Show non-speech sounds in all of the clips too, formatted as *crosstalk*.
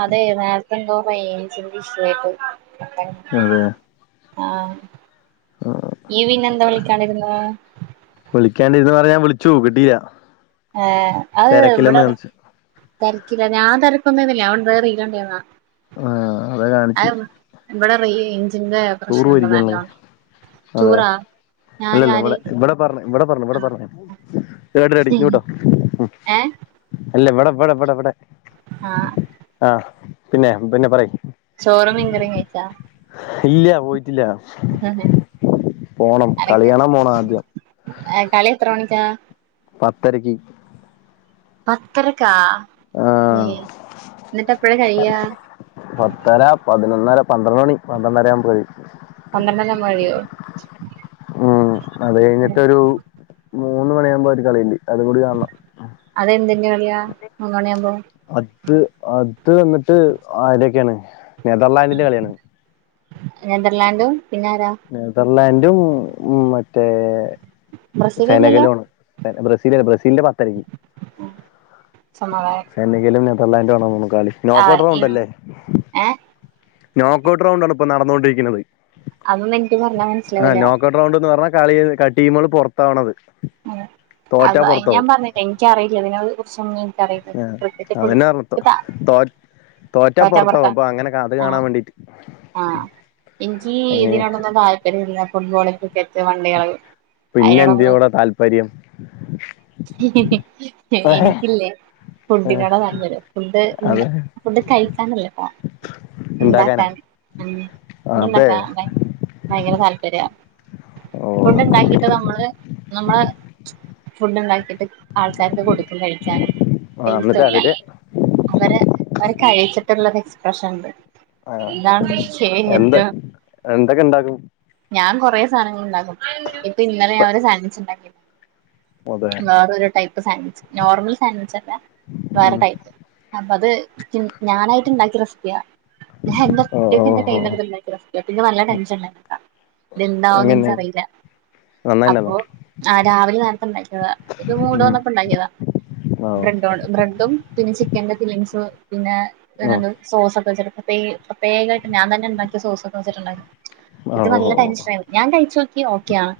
അതെ നേരത്തെ എന്തോ റേഞ്ചിന്റെ ഇഷുവായിട്ട് കട്ടായി അതെ ആഹ് നീ പിന്നെ എന്താ വിളിക്കാണ്ടിരുന്നേ? വിളിക്കാനിരുന്നുന്ന് പറഞ്ഞാൽ ഞാൻ വിളിച്ചു കിട്ടില്ല ഏയെ അത് എവിടാണ് തെരക്കിലാ ഞാൻ തെരക്കൊന്നുല്ല ഞാൻ മുൻപേ റീൽ കണ്ടിരുന്നയാ ആ അതാ കാണിച്ചു ഇവിടെ *unintelligible* റേയ്ഞ്ചിന്റെ- ടൂറ് പോയിരിക്കാണല്ലേ അതെ അല്ല ഞാന് അല്ല ആര് ഇവിടെ ഇവിടെ പ പറഞ്ഞ ഇവിടെ പറഞ്ഞു ഇവിടെ ആഹ് പറഞ്ഞു *unintelligible* ഏഹ് അല്ല ഇവടെ ഇവടെ ഇവടെ ഇവടെ ആഹ് ആഹ് പിന്നെ പിന്നെ പറയ് ചോറും മിൻ കറിയും കഴിക്കാം ഇല്ലി ഇല്ലിയ പോയിട്ടില്ലാ ഉ *unintelligible* പോണം കളി കാണാൻ പോണം ആദ്യം ഏഹ് കളി എത്ര മണിക്കാ? പത്തരെക്ക് പത്തരെക്കാ ആ ഏഹ് എന്നിട്ട് എപ്പഴാ കഴിയാ? പത്തെര പതിനൊന്നര പന്ത്രണ്ട് മണി പന്ത്രണ്ടര ആവുമ്പോ കഴിയും പന്ത്രണ്ട് മണിയാമ്പോ കഴിയോ? ഉം അത് കഴിഞ്ഞിട്ട് ഒരു മൂന്ന് മണിയാവുമ്പോ ഒരു കളിയ്ണ്ട്. അതെന്തിന്റെ കളിയാ മൂന്ന് മണിയാവുമ്പോ? അത് അത് വന്നിട്ട് ആരുടെയൊക്കെയാണ് നെതർലാൻഡിന്റെ കളിയാണ് നെതർലാൻഡും പിന്നെ ആരാ? നെതർലാൻഡും ഉം മറ്റേ ബ്രസീലല്ലല്ലോ സെനകലും ആണ് *unintelligible* ബ്രസീലല്ലാ ബ്രസീലിന്റെ പത്തരെക്ക് സമാധാനം സെനെകലും നെദർലാൻ്റും ആണ് തോനുന്നു കളി ആഹ് നോക്കൌട്ട് ഇ ഏഹ് നോക്കൗട്ട് റൗണ്ടാണ് ഇപ്പോ നടന്നോണ്ടിരിക്ക്ണത് അതൊന്നും എനിക്ക് പറഞ്ഞാ മനസ്സിലാവൂല്ലാ റൗണ്ട്ന്ന് പറഞ്ഞാ കളി ടീമുകൾ പൊറത്താവണത് അത് അയ് ഞാൻ പറഞ്ഞില്ലേ എനിക്കറിയില്ല അതിനെ കുറിച്ചൊന്നും എനിക്കറിയില്ലാ ക്രിക്കറ്റ് അതന്നെ പറഞ്ഞ *unintelligible* തോ തോറ്റാ പൊറത്താവും അപ്പ അങ്ങനെ ക അത് ആഹ് കാണാൻ വേണ്ടി ആഹ് എനിക്ക് ഏ ഇതിനോടൊന്നും താല്പര്യം ഇല്ലാ ഫുട്ബോള് ക്രിക്കറ്റ് വണ്ടികള് പിന്നെ അതിനോടൊന്നും എന്തിനോടാ താല്പര്യം എനിക്കില്ലേ ഫുഡിനോടാ താൽപര്യം ഫുഡ് ഇണ്ടാ അതെ ഫുഡ് കഴിക്കാനല്ലട്ടോ ഉണ്ടാക്കാനാ ഇണ്ടാക്കാന് ഉം ഫുഡ് അതെ ഇണ്ടാക്കാൻ ഭയ് ഭയങ്കര താല്പര്യാ ഓ ഫുഡ് ഇണ്ടാക്കീട്ട് നമ്മള് നമ്മള് ഫുഡ് ഇണ്ടാക്കിയിട്ട് ആൾക്കാർക്ക് കൊടുക്കും കഴിക്കാന് ആ എന്നിട്ട് അവര് *unintelligible* അവരെ അവര് കഴിച്ചിട്ടുള്ളൊരു എക്സ്പ്രഷൻ ഇണ്ട് ആ എന്താണ് എന്ത് *unintelligible* എന്തൊക്കെ ഇണ്ടാക്കും ഞാൻ കൊറെ സാധനങ്ങൾ ഇണ്ടാക്കും ഇപ്പൊ ഇന്നലെ ഞാന് ഒരു സാൻവിച്ച് ഇണ്ടാക്കി അതെ വേറൊരു ടൈപ്പ് സാൻവിച്ച് നോർമൽ സാൻവിച്ച് അല്ലാ വേറെ ഉം ടൈപ്പ് അപ്പ അത് ഇക്ക് ഞാനായിട്ട് ഇണ്ടാക്കിയ റെസിപ്പിയാ എൻ്റെ *unintelligible* ഓ ഓ ഓ റെസിപ്പിയാ പിന്നെ നല്ല ടെൻഷൻ ഇണ്ടാക്കി *unintelligible* ഇത് എന്താവൂന്ന് എനിക്കറിയില്ലാ നന്നായി *unintelligible* ആഹ് രാവിലെ നേരത്തെ ഇണ്ടാക്കിയെതാ ഒരു മൂട് ഉം വന്നപ്പോ ഇണ്ടാക്കിയെതാ ഓ ബ്രഡ് ബ്രെഡും പിന്നെ ചിക്കന്റെ ഫില്ലിംഗ്സും പിന്നെ ഓ *unintelligible* സോസൊക്കെ ചേർത്ത്ട്ടീ വേഗാട്ട് ഞാൻ തന്നെ ഇണ്ടാക്കിയ സോസൊക്കെ വെച്ച്ട്ട് ഇണ്ടാക്കി പിന്നെ ഓ ഓ നല്ല ഓ ടെൻഷൻ ആയിരുന്നു ഞാൻ കഴിച്ചു നോക്കി ഓക്കെ ആണ്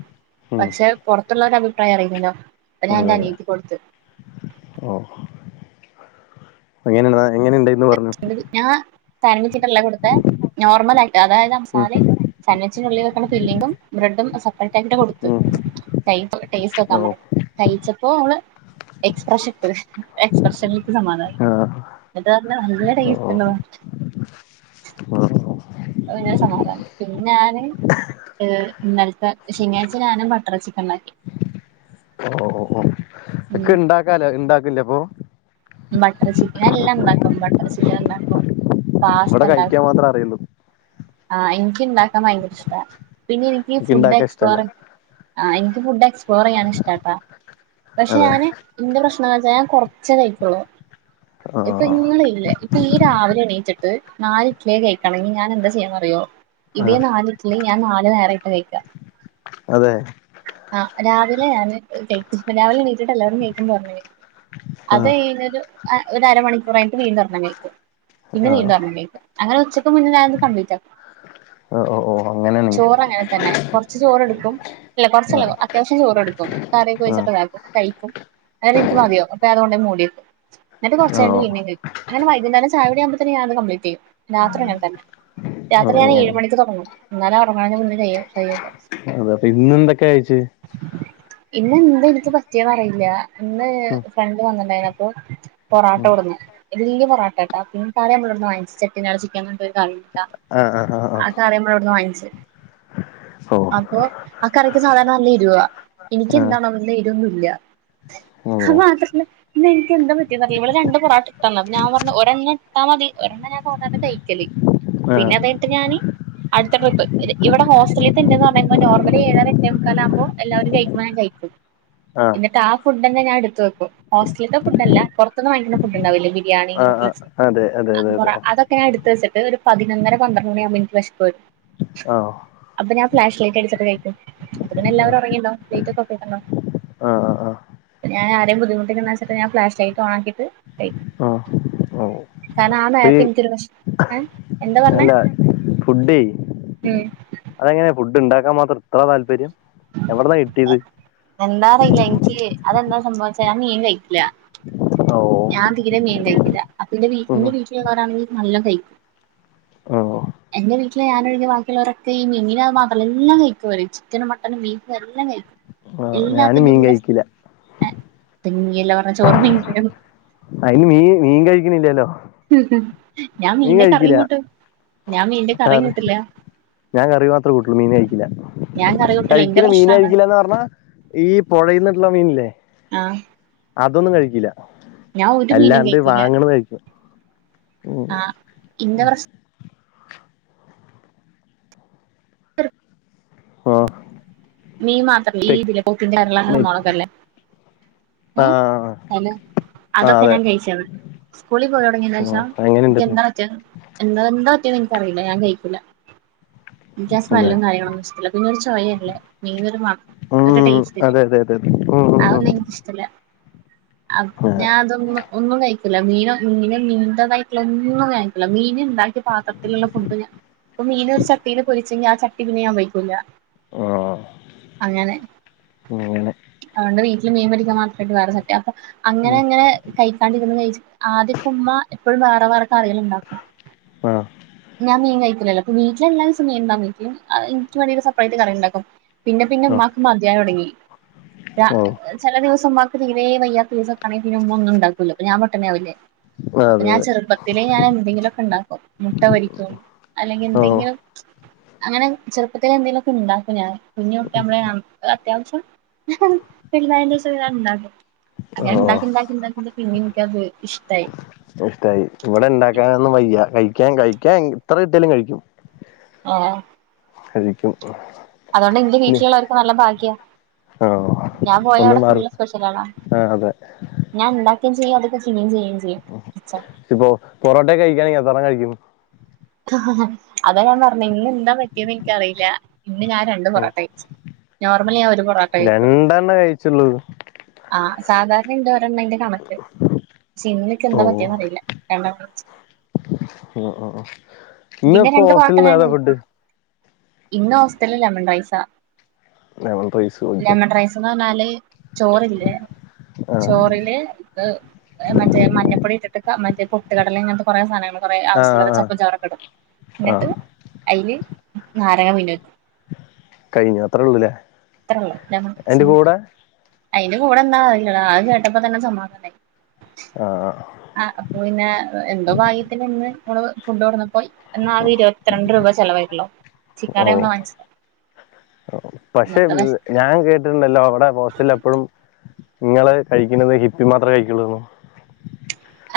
ഉം പക്ഷെ പൊറത്തുള്ളവരേ അഭിപ്രായം അറിയില്ലല്ലോ അപ്പം ഞാൻ എൻ്റെ അനിയത്തിക്ക് കൊടുത്ത് ഓഹ് എങ്ങനെണ്ട്ന്നാ എങ്ങനെ ഇണ്ട്ന്ന് പറഞ്ഞു ഞാ *unintelligible* കൊടുത്തെ നോർമൽ ആയിട്ട് അതായത് ആ ഉം മസാലേം സാൻവിച്ച്ന് ഉള്ളിൽ വെക്കണ ഫില്ലിങും ബ്രെഡും സെപ്പറേറ്റ് ആക്കീട്ടാ കൊടുത്ത് ഉം കയ് ടേസ്റ്റോക്കാൻ ഓ *unintelligible* കയിച്ചപ്പോ ഓള് എക്സ്പ്രഷൻ ഇട്ട് എക്സ്പ്രഷനില് ഇനിക്ക് സമാധാനായി ആ *unintelligible* നല്ല ഓ ഓ ടേസ്റ്റ്ണ്ട് *unintelligible* ഓ അത് അങ്ങനെ സമാധാനായി പിന്നെ ഞാന് ഏ ഇന്നലത്തെ ശനിയാഴ്ച ഞാനും ബട്ടർ ചിക്കൻ ഇണ്ടാക്കി ഓ ഓ ഓ ഉം ഒക്കെ ഇണ്ടാക്കാലോ ഇണ്ടാക്കല്ലെ അപ്പോ ബട്ടർ ചിക്കൻ എല്ലാം ഇണ്ടാക്കും ബട്ടർ ചിക്കൻ ഇണ്ടാക്കും പാസ്ത ഇവിടെ കഴിക്കാൻ ഇണ്ടാക്കും മാത്രം അറിയുള്ളൂ ആ എനിക്ക് ഇണ്ടാക്കാൻ ഭയങ്കര ഇഷ്ട പിന്നെ എനിക്ക് ഫുഡ് ഇണ്ടാക്കാൻ ഇഷ്ടല്ല എക്സ്പ്ലോർ ആ ഇനിക്ക് ഫുഡ് എക്സ്പ്ലോർ ചെയ്യൻ ഇഷ്ടട്ടാ പക്ഷെ അതെ ഞാന് എന്റെ പ്രശ്നംന്ന് വെച്ചാൽ ഞാൻ കൊറച്ചേ കയിക്കൊള്ളു ആ ഇപ്പൊ ഇങ്ങളില്ലേ നീ രാവിലെ എണീറ്റിട്ട് നാല് ഇട്ട്ലി കഴിക്കണങ്കി ഞാൻ എന്താ ചെയ്യാന്നറിയോ ആ ഇതേ നാലിട്ട് ലി ഞാൻ നാല് നേരായിട്ട് കഴിക്കാ അതെ ആഹ് രാവിലെ ഞാൻ കയ്ക്ക രാവിലെ നീറ്റിട്ട് എല്ലാവരും കഴിക്കുന്ന് പറഞ്ഞ് ആഹ് അതഴിഞ്ഞ് അ ഒരു അരമണിക്കൂറായിട്ട് വീണ്ടും ഒരണം കഴിക്കും പിന്നെ ആഹ് വീണ്ടും ഒരണ്ണം കഴിക്കും അങ്ങനെ ഉച്ചയ്ക്ക് മുന്നേ ഞാനിത് കംപ്ലീറ്റ് ആക്കും ഓഓ അങ്ങനെ ചോറ് അങ്ങനെ തന്നെ കൊറച്ച് ചോറെടുക്കും അല്ല കുറച്ചല്ല അത്യാവശ്യം ആഹ് കൊറച്ചല്ല അത്യാവിശ്യം ചോറെടുക്കും കറിയൊക്കെ ഒഴിച്ചിട്ട്താക്കും കഴിക്കും അതന്നെ എനിക്ക് മതിയാവും അപ്പൊ ഞാനത് കൊണ്ടോയി മൂലയിലിടും ആഹ് എന്നിട്കൊറച്ചയ്ഞ്ഞ് ഓഹ് പിന്നെയും കഴിക്കും അങ്ങനെ വൈകുനേരം ചാ യുടിആവുമ്പതേനും ഞാനത് കംപ്ലീറ്റെയും രാത്രി അങ്ങന തന്നെ രാത്രി ഞാൻ ഓഹ് ഏഴ് മണിക്ക് തൊടങ്ങും എന്നാലെ ഒറങ്ങണ നെ *unintelligible* അതെ അപ്പൊ ഇന്നന്തൊക്കെകഴിച്ചേ പിന്നെ ഇന്ന് എനിക്ക് പറ്റി യെന്നറിയില്ല ഇന്ന് ഉം ഫ്രണ്ട് വന്നിണ്ടായിന് അപ്പൊ പൊറാട്ട കൊട്ന്ന് വലിയ പൊറാ ട്ടാ പിന്ന കറി നമ്മളോടുന്ന് വാങ്ങിച്ച് ചേട്ടിനാട് ചിക്കൻന്ന് പറഞ്ഞിട്ടൊരു കറിട്ടാ ആഹ് ആ ആ ആ കറി നമ്മളിവിടുന്ന് വാങ്ങിച്ച് ഓഹ് അപ്പൊ ആ കറിക്ക് സാധാരണ നല്ല എരുവാ ആഹ് എനിക്കന്താണോ നല്ല എരിവൊന്നുല്ലഅത് ഓഹ് മാത്രല്ല ഇന്നെനിക്കെന്താ പറ്റിയെന്നറിയില്ല ഇവള് രണ്ട് പൊറാട്ട ഇട്ടന്ന് ഞാൻ പറഞ്ഞു ഒരെണ്ണം ഇട്ടാമതി ഒരെണ്ണം ഞാസാധാരണ കഴിക്കല് ആഹ് പിന്നെ അതഴിഞ്ഞിട്ട് ഞാന് അടുത്ത ട്രിപ്പ് ഇവിടെ ഹോസ്റ്റലിത്തെ ടൈമെന്നു പറഞ്ഞ നോർമലി ഏഴര എട്ടേ മുക്കാലകുമ്പോ എല്ലാവരും കഴിക്കുമ്പോ ഞാനും ചെയ്യും ആഹ് ആഹ് ഇന്നിട്ട് ആ ഫുഡന്നെ ഞാ എടുത്ത് വെക്കും ഹോസ്റ്റലിത്തെ ഫുഡല്ല പുറത്തുന്ന് വാങ്ങിക്കുന്ന ഫുഡ്ണ്ടാവില്ലേ ബിരിയാണി ആഹ് ന്യൂഡിൽസ് അതെ അതെ അതെ അതെ പൊറാ അതൊക്കെ ക്കെ ഞാ ഇടുത്ത് വച്ചിട്ട് ഒരു പതിനൊന്നര പന്ത്രണ്ടണിയാവുമ്പോ ഇനിക്ക് വെശപ്പരും ആഹ് അപ്പ ഞാൻ ഫ്ലാഷ് ലൈറ്റ്ടിച്ചിട്ട് കഴിക്കും അപത്തിന്നെല്ലാരും ഉറങ്ങിണ്ടാവും ലൈറ്റോക്കെ ഓഫിതിട്ട്ണ്ടാവും ആഹ് ആഹ് ഞാൻ ആരെയും ബുദ്ധിമു ച്ച ഞാഫ്ലാഷ്ലൈറ്റ് ഓണാക്കിട്ട് കഴിക്കും ആഹ് ഓഹ് കാരണം ആ നേരത്ത് ഇൻക്കൊരു വെശപ്പ് നല്ല ഫുഡേ ഉം അതെങ്ങനെയാ ഫുഡ് ഇണ്ടാക്കാൻ മാത്രം ഇത്ര താല്പര്യം എവിട്ന്നാ കിട്ടിയേത് എന്താ അറിയില്ല ഇനിക്ക് അതെന്താ സംഭവച്ചാ ഞാ മീ കഴിക്കില്ല ഓഹ് ഞാതീരെ മീകഴിക്കില്ല അപ്പൊ ഇന്റെ ഉം ഇന്റെ വീട്ടിലുള്ളോരാണെങ്കി നല്ലോ കഴിക്കും ആ എന്റെ വീട്ടില് ഞാനൊഴികെ ബാക്കിയുള്ളോരൊക്കെ ഈ മീന് മീൻ മാത്രല്ല എല്ലാം കഴിക്കവര് ചിക്കനും മട്ട ബീഫ് എല്ലാം കഴിക്കും ആഹ് ഞാന് എല്ലാത്തിന്റെ മീൻ കഴിക്കില്ല *inaudible* അയിന് മീ മീൻ കഴികിണില്ലല്ലോ ഞാം മീന്റെ കറിയും കൂട്ടും ഞാം മീന്റെ കറിയും കറി കൂട്ടില്ലാ ഞാൻ കറി മാത്രെ കൂട്ടാെള്ളു മീന് കഴിക്ക്യില്ലാ ഞാൻ കറി കൂട്ടല്ല ഇന്റെ കഴിക്ക്യില്ല മീന് പ്രശ്നാണ് കഴിക്ക്യില്ലാന്ന് പർഞ്ഞാ ഈ പൊഴേന്ന് കിട്ട്ണ മീൻല്ലേ ആഹ് അതൊന്നും കഴിക്ക്യില്ലാ ഒരു മീനും അല്ലാണ്ട് വാങ്ങ്ണെത് കഴി ആഹ് ഇന്റെ പ്രെശ് *unintelligible* ആ നീം മാത്ര *unintelligible* ഈ ത്‌ല്ലേ പോപ്പിംഗ് കേരളാ *unintelligible* സംവങ്ങളൊക്കെല്ലേ ആ ഏഹ് ഹെലോ ആ അതൊക്കെ അതെ ഞാൻ കെയ്ച്ച്ണ് സ്കൂളി പോയൊട്ങ്ങ്യേനേഷാ അങ്ങനെണ്ടല്ലേ ൻക്ക്യെന്താ പറ്റ്യേത് എന്താ എന്താ പറ്റ്യേന്ന് ഇൻക്കറീല ഞാൻ കയ്ക്കൂലാ. ഇൻക്ക്യാ അതെ സ്മെല്ലും കാര്യങ്ങളൊന്നും ഇഷ്ടല്ലാ. പിന്നൊരു ചാെയെല്ലേ മീനൊര് മ ഒര് ഉം ടേസ്റ്റ്ല്ല്യാ അതെ അതെ അതെ അതെ ഉം ഉം അതൊന്നും ഇൻക്ക്ഷ്ട്ടല്ലാ അം ആ ഞാൻ അതൊന്നു ഒന്നും കയ്ക്കൂല മീനാെ മീനും മീൻന്റെതായ്ട്ട്ള്ള ഒന്നും ഞായ്ക്കൂലാ മീന്ണ്ടാക്കി പാത്രത്തില്ള്ള ഫുഡ്ഡ് പ്പൊ മീനാെര് ചട്ടീല് പൊരിച്ചെങ്കി ആ ചട്ടി പിന്നെ ഞാം ഉപയ്ക്കൂലാ ആഹ് അങ്ങെനെ അത്കൊണ്ട് വീട്ട്ല് മീൻ പൊരിക്കാം മാത്രായ്ട്ട് വേറെ ചട്ട്യാ അപ്പൊ അങ്ങെനെ അങ്ങെനെ കയ്ക്കാണ്ടിര്ന്ന് കയ്ച്ച് ആദ്യാെക്കെ ഉമ്മാ എപ്പഴും വേറെ വേറെ കറികെള്ണ്ടാക്കും ആ ഞാൻ മീൻ കയ്ക്കൂലല്ലോ പ്പൊ വീട്ട്ല് എല്ലാ ദിവ്സും മീൻണ്ടാവും വീട്ട്ല് അഹ് ഇൻക്ക്യ് വേണ്ടീട്ട് സപ്പ്റേറ്റ് കറിണ്ടാക്കും പിന്നെ പിന്നെ ഓ ഇമ്മാക്ക് മത്യാവ്‌ലൊട്ങ്ങി രാ ഓ ചെല ദിവ്സം ഉമ്മാക്ക് തീരേ വയ്യാത്തീസാെക്കേണെങ്കി പിന്നെ ഉമ്മ ഒന്നുംണ്ടാക്കുല്ല പ്പ ഞാം പട്ടിണ്യാവില്ലേ അപ്പ അതെ ഞാൻ അതെ ചെറ്പ്പത്തിലേ ഞാനെന്തെങ്കിലൊക്കെണ്ടാക്കും മു ട്ട പൊരിക്കും അല്ലെങ്കി ഓ എന്തെങ്കിലാെ അങ്ങെനെ ചെർപ്പത്തിലേ എന്തേലൊക്കെണ്ടാക്കും ഞാൻ കുഞ്ഞ്കുട്ട്യാവുമ്പളേ ഞാം അത്യാവ്ശ്യം വെൽതായേന്റേഷും ഞാണ്ടാക്കും ഓ അങ്ങെനെണ്ടാക്കിണ്ടാക്കിണ്ടാക്കിണ്ട് പിന്നെ ഇൻക്ക്യത് ഇഷ്ട്ടായി ഇഷ്ട്ടായി പുവട ണ്ടാക്കാനൊന്നും വയ്യ കഴിക്ക്യാൻ കഴിക്ക്യാൻ എ ത്ര കിട്ട്യാലും കഴിക്ക്യും ആഹ് കഴിക്കും അതോണ്ട് ഇന്റെ വീട്ടില്ള്ളവർക്ക് നല്ല ഭാഗ്യാ ആഹ് ഞാം പോയാ ഒന്ന് അവ്ടെ മാറി ഫുള്ള് സ്പെഷ്യെലേളാ ആ അതെ ഞാൻ ഇണ്ടാക്കേം ചെയ്യും അതൊക്കെ *unintelligible* ചെയ്യേം ചെയ്യും ഇപ്പോ പൊറോട്ടാെക്കെ കഴിക്ക്യാണെങ്കി എത്രെണം കഴിക്ക്യും അതാ ഞാൻ പർഞ്ഞേ ഇന്നെന്താ പറ്റ്യേന്ന് ഇൻക്ക്യറീലാ ഇന്ന് ഞാൻ രണ്ട് പൊറാട്ട കയ്ച്ച് നോർമെലി ഞാൻ ഒര് പൊറാ രണ്ടെണ്ണെ കഴിച്ചൊള്ളു ആഹ് സാധാരണെന്റെ ഒരെണ്ണാ ഇന്റെ കണെക്ക്‌ ഷേ ഇന്ന്ക്ക് ഓ എന്താ പറ്റ്യേന്നറിയില്ല രണ്ടെണ്ണം കയ്ച്ച് ആഹ് പിന്നെ രണ്ട് പൊറോട്ട ഞാൻ ഇന്ന്പ്പോസ്റ്റെൽന്നേതാ ഫുഡ്ഡ് കഴിക്കും ഇന്ന് ഹോസ്റ്റൽല് ലെമെൺ റൈസാ ലെമൺ റൈസ് കഴിച്ചു ലെമെൺ റൈസ്ന്ന് പർഞ്ഞാല് ചോറ്ല്ലേ ആ ചോറില് ത് മറ്റേ മഞ്ഞപ്പൊടി ഇട്ടിട്ട് ക മറ്റേ പൊട്ട് കടലേം ഇങ്ങൻത്തെ കൊറേ സാനങ്ങെള് കാെറേ ആ ആവശ്യള്ളെത് ആ ച പ്പം ചാറാെക്കെടും ആ ന്നെട്ട് അയ്ല് നാരങ്ങ പീഞ്ഞൊയ്ക്കും കയ്ഞ്ഞു അത്രാെള്ളുലേ അയ്ന്റെ കൂടേ അയ്ന്റെ കൂടന്നാ *unintelligible* അത് കേട്ടപ്പോ തന്നെ സമാധാനായി ആഹ് *unintelligible* ആഹ് അപ്പോ പിന്നെ എന്തോ ഭാഗ്യത്തിന് ഇന്ന് നമ്മള് ഫുഡ്‌ കൊടുവന്നപ്പോയി എന്നാ ഇരുവത്രണ്ട് രൂപ ചെലവായിട്ടൊള്ളു ചിക്കങ്കറി നമ്മള് വാങ്ങിച്ചു. പക്ഷേ ഞാൻ കേട്ടിട്ടുണ്ടല്ലോ അവടെ ഹോസ്റ്റല് എപ്പഴും ഇങ്ങള് കഴിക്കുന്നത് ഹിപ്പി മാത്രേ കഴിക്കുള്ളൂന്ന്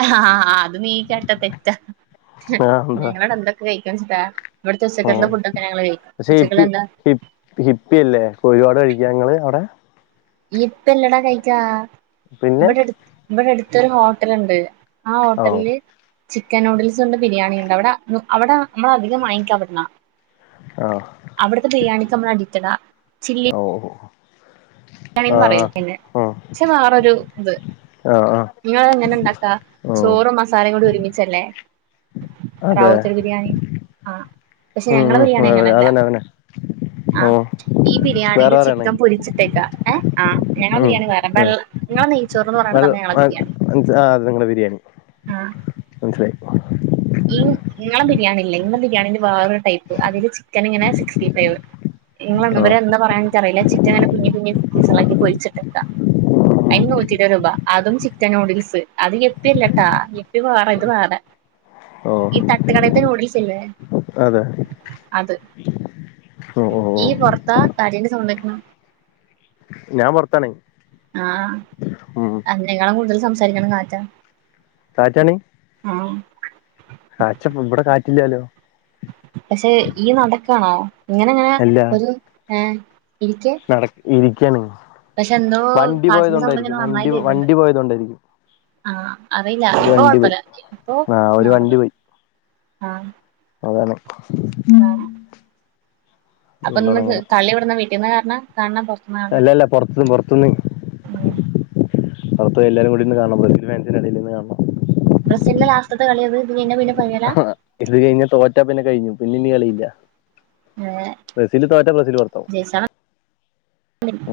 ആഹ് ആഹ് അത് നീ കേട്ടതെറ്റാ *unintelligible* ആ എന്താ എന്തൊ *unintelligible* ഇവടെ ഉച്ചക്കത്തെ ഫുഡ്ക്കെ ഞങ്ങള് കഴി പക്ഷേ ഹിപ്പി ഹി ഹിപ്പില്ലേ ഒരുപാട് കഴിക്ക്യാ ഇങ്ങള് അവടെ ഇപ്പി അല്ലടാ കഴിക്കാ പിന്നെ ഇവടെ അട് ഇവടെ അടുത്തൊരു ഹോട്ടല്ണ്ട് ആ ഓ ഹോട്ടല് ചിക്കൻ നൂഡിൽസ്ണ്ട് ബിരിയാണിണ്ട് അവടെ അവടെമ്മള് അധികം വാങ്ങിക്കാവ്ട്ന്നാ ആഹ് അവട്ത്തെ ബിരിയാണിക്ക്മ്മള് അടിറ്റടാ ചില്ലി ഓ *unintelligible* പറയും ആഹ് പിന്നെ ആഹ് പക്ഷേ വേറോരു ഇത് ആഹ് ആഹ് ഇങ്ങളെങ്ങനെ ഇണ്ടാക്ക ഓ ചോറും മസാലേം കൂടി ഒരുമിച്ചല്ലേ അതെ റാവുത്തറ്ബിരിയാണി ആഹ് പക്ഷെ ഉം ഞങ്ങള ഉം ബിരിയാണി അങ്ങനല്ല അതന്നെ അതന്നെ ഓ ആഹ് ഈ വേറെ ബിരിയാണില് പറയണേ ചിക്കൻ പൊരിച്ചിട്ടേക്ക ഏഹ് ആഹ് ഞങ്ങള ഉം ബിരിയാണി വേറെ വെള്ള ഇങ്ങള നെയ്ച്ചോറ്ന്ന് പറയണത് ആണ് ഞങ്ങളെ ബിരിയാണി മൻസ് ആഹ് അത് നിങ്ങടെ ബിരിയാണി മൻസ്സിലായി ഇങ്ങ് ഇങ്ങളെ ബിരിയാണിയില്ലേ ഇങ്ങളെ ബിരിയാണിന്റെ വേറോരു ടൈപ്പ് അതില് ചിക്കന്ങ്ങനെ സിക്സ്റ്റിഫൈവ് ഇങ്ങള് *unintelligible* ആഹ് വരെന്താ പറയാന് ഇക്ക് അറിയില്ല്യ ചിക്കന്ങ്ങനെ കുഞ്ഞ് കുഞ്ഞ് പീസ്കളാക്കി പൊരിച്ചിട്ടെക്കാ ഉം അയിന് നൂറ്റി ഇര്പത് രൂപ അതും ചിക്കൻനൂഡിൽസ് അത് എപ്പില്ലട്ടാ എപ്പി വേറെ ഇത് വേറെ ഓ ഈ തട്ട്കടേത്തെ നൂഡീൽസില്ലേ അതെ അത് ഓ ഓ ഓ ഇയ്യ് പൊറത്താ കാറ്റിന്റെ സൗണ്ടേക്ക്ണു ഞാൻ പൊറത്താണ്. ആഹ് അന്നേക്കാളും കൂടുതലും സംസാരിക്കണേ കാറ്റാ കാറ്റാണ് ആ കാച്ച ഇബടെ കാറ്റില്ലാലോ പക്ഷെ ഇയ്യ് നടക്കാണോ ഇങ്ങനെ ഇങ്ങനെ അല്ല ഒരു ഏഹ് ഇരിക്കെ നട ഇരിക്കാണ് പക്ഷെ എന്തോ വണ്ടി പോയത് കാറ്റിന്റെ കൊണ്ടായിരിക്കും വണ്ടി വണ്ടി പോയത് കൊണ്ടായിരിക്കും ആഹ് അറില്ല ഇപ്പ പോയി കൊഴപ്പല്ല ഇപ്പൊ ആഹ് ഒരു വണ്ടി നോർമലാ പോയി ആഹ് അതാണ് ആഹ് അപ്പന്ന് അതുകൊണ്ടാണ് അങ്ങനെ കളി എവടന്ന വീട്ടിന്നാ കാണണെ കാണണ പൊറ അല്ലല്ല പൊറത്ത് പൊറത്ത്ന്ന് ഉം പൊറത്ത് എല്ലാരും കൂടിന്ന് കാണണം ബ്രസീൽ ഫാൻസിന് എടെൽ നിന്ന് കാണണം ബ്രസീലിന്റെ ലാസ്‌റ്റത്തെ കളിയാത് ഇത് കഴിഞ്ഞാ പിന്നെ ഫൈനലാ ആഹ് ഇത് കഴിഞ്ഞ തോറ്റാ പിന്നെ കഴിഞ്ഞു പിന്നെ ഇനി കളിയില്ല ഏ ബ്രസീല് തോറ്റ ബ്രസീല് പൊറത്താവും ജയിച്ചാ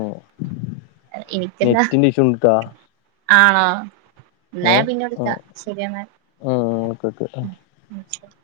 ഉം എനിക്കല്ല നെറ്റിന്റെ ഇഷുണ്ട്‌ട്ടാ ആണോ ഇന്നാ ഞാൻ പിന്നെ വിളിക്കാ ആഹ് ശരിയെന്നാ ആഹ് ഓക്കെ ഓക്കെ ഉം ഉം ശെരി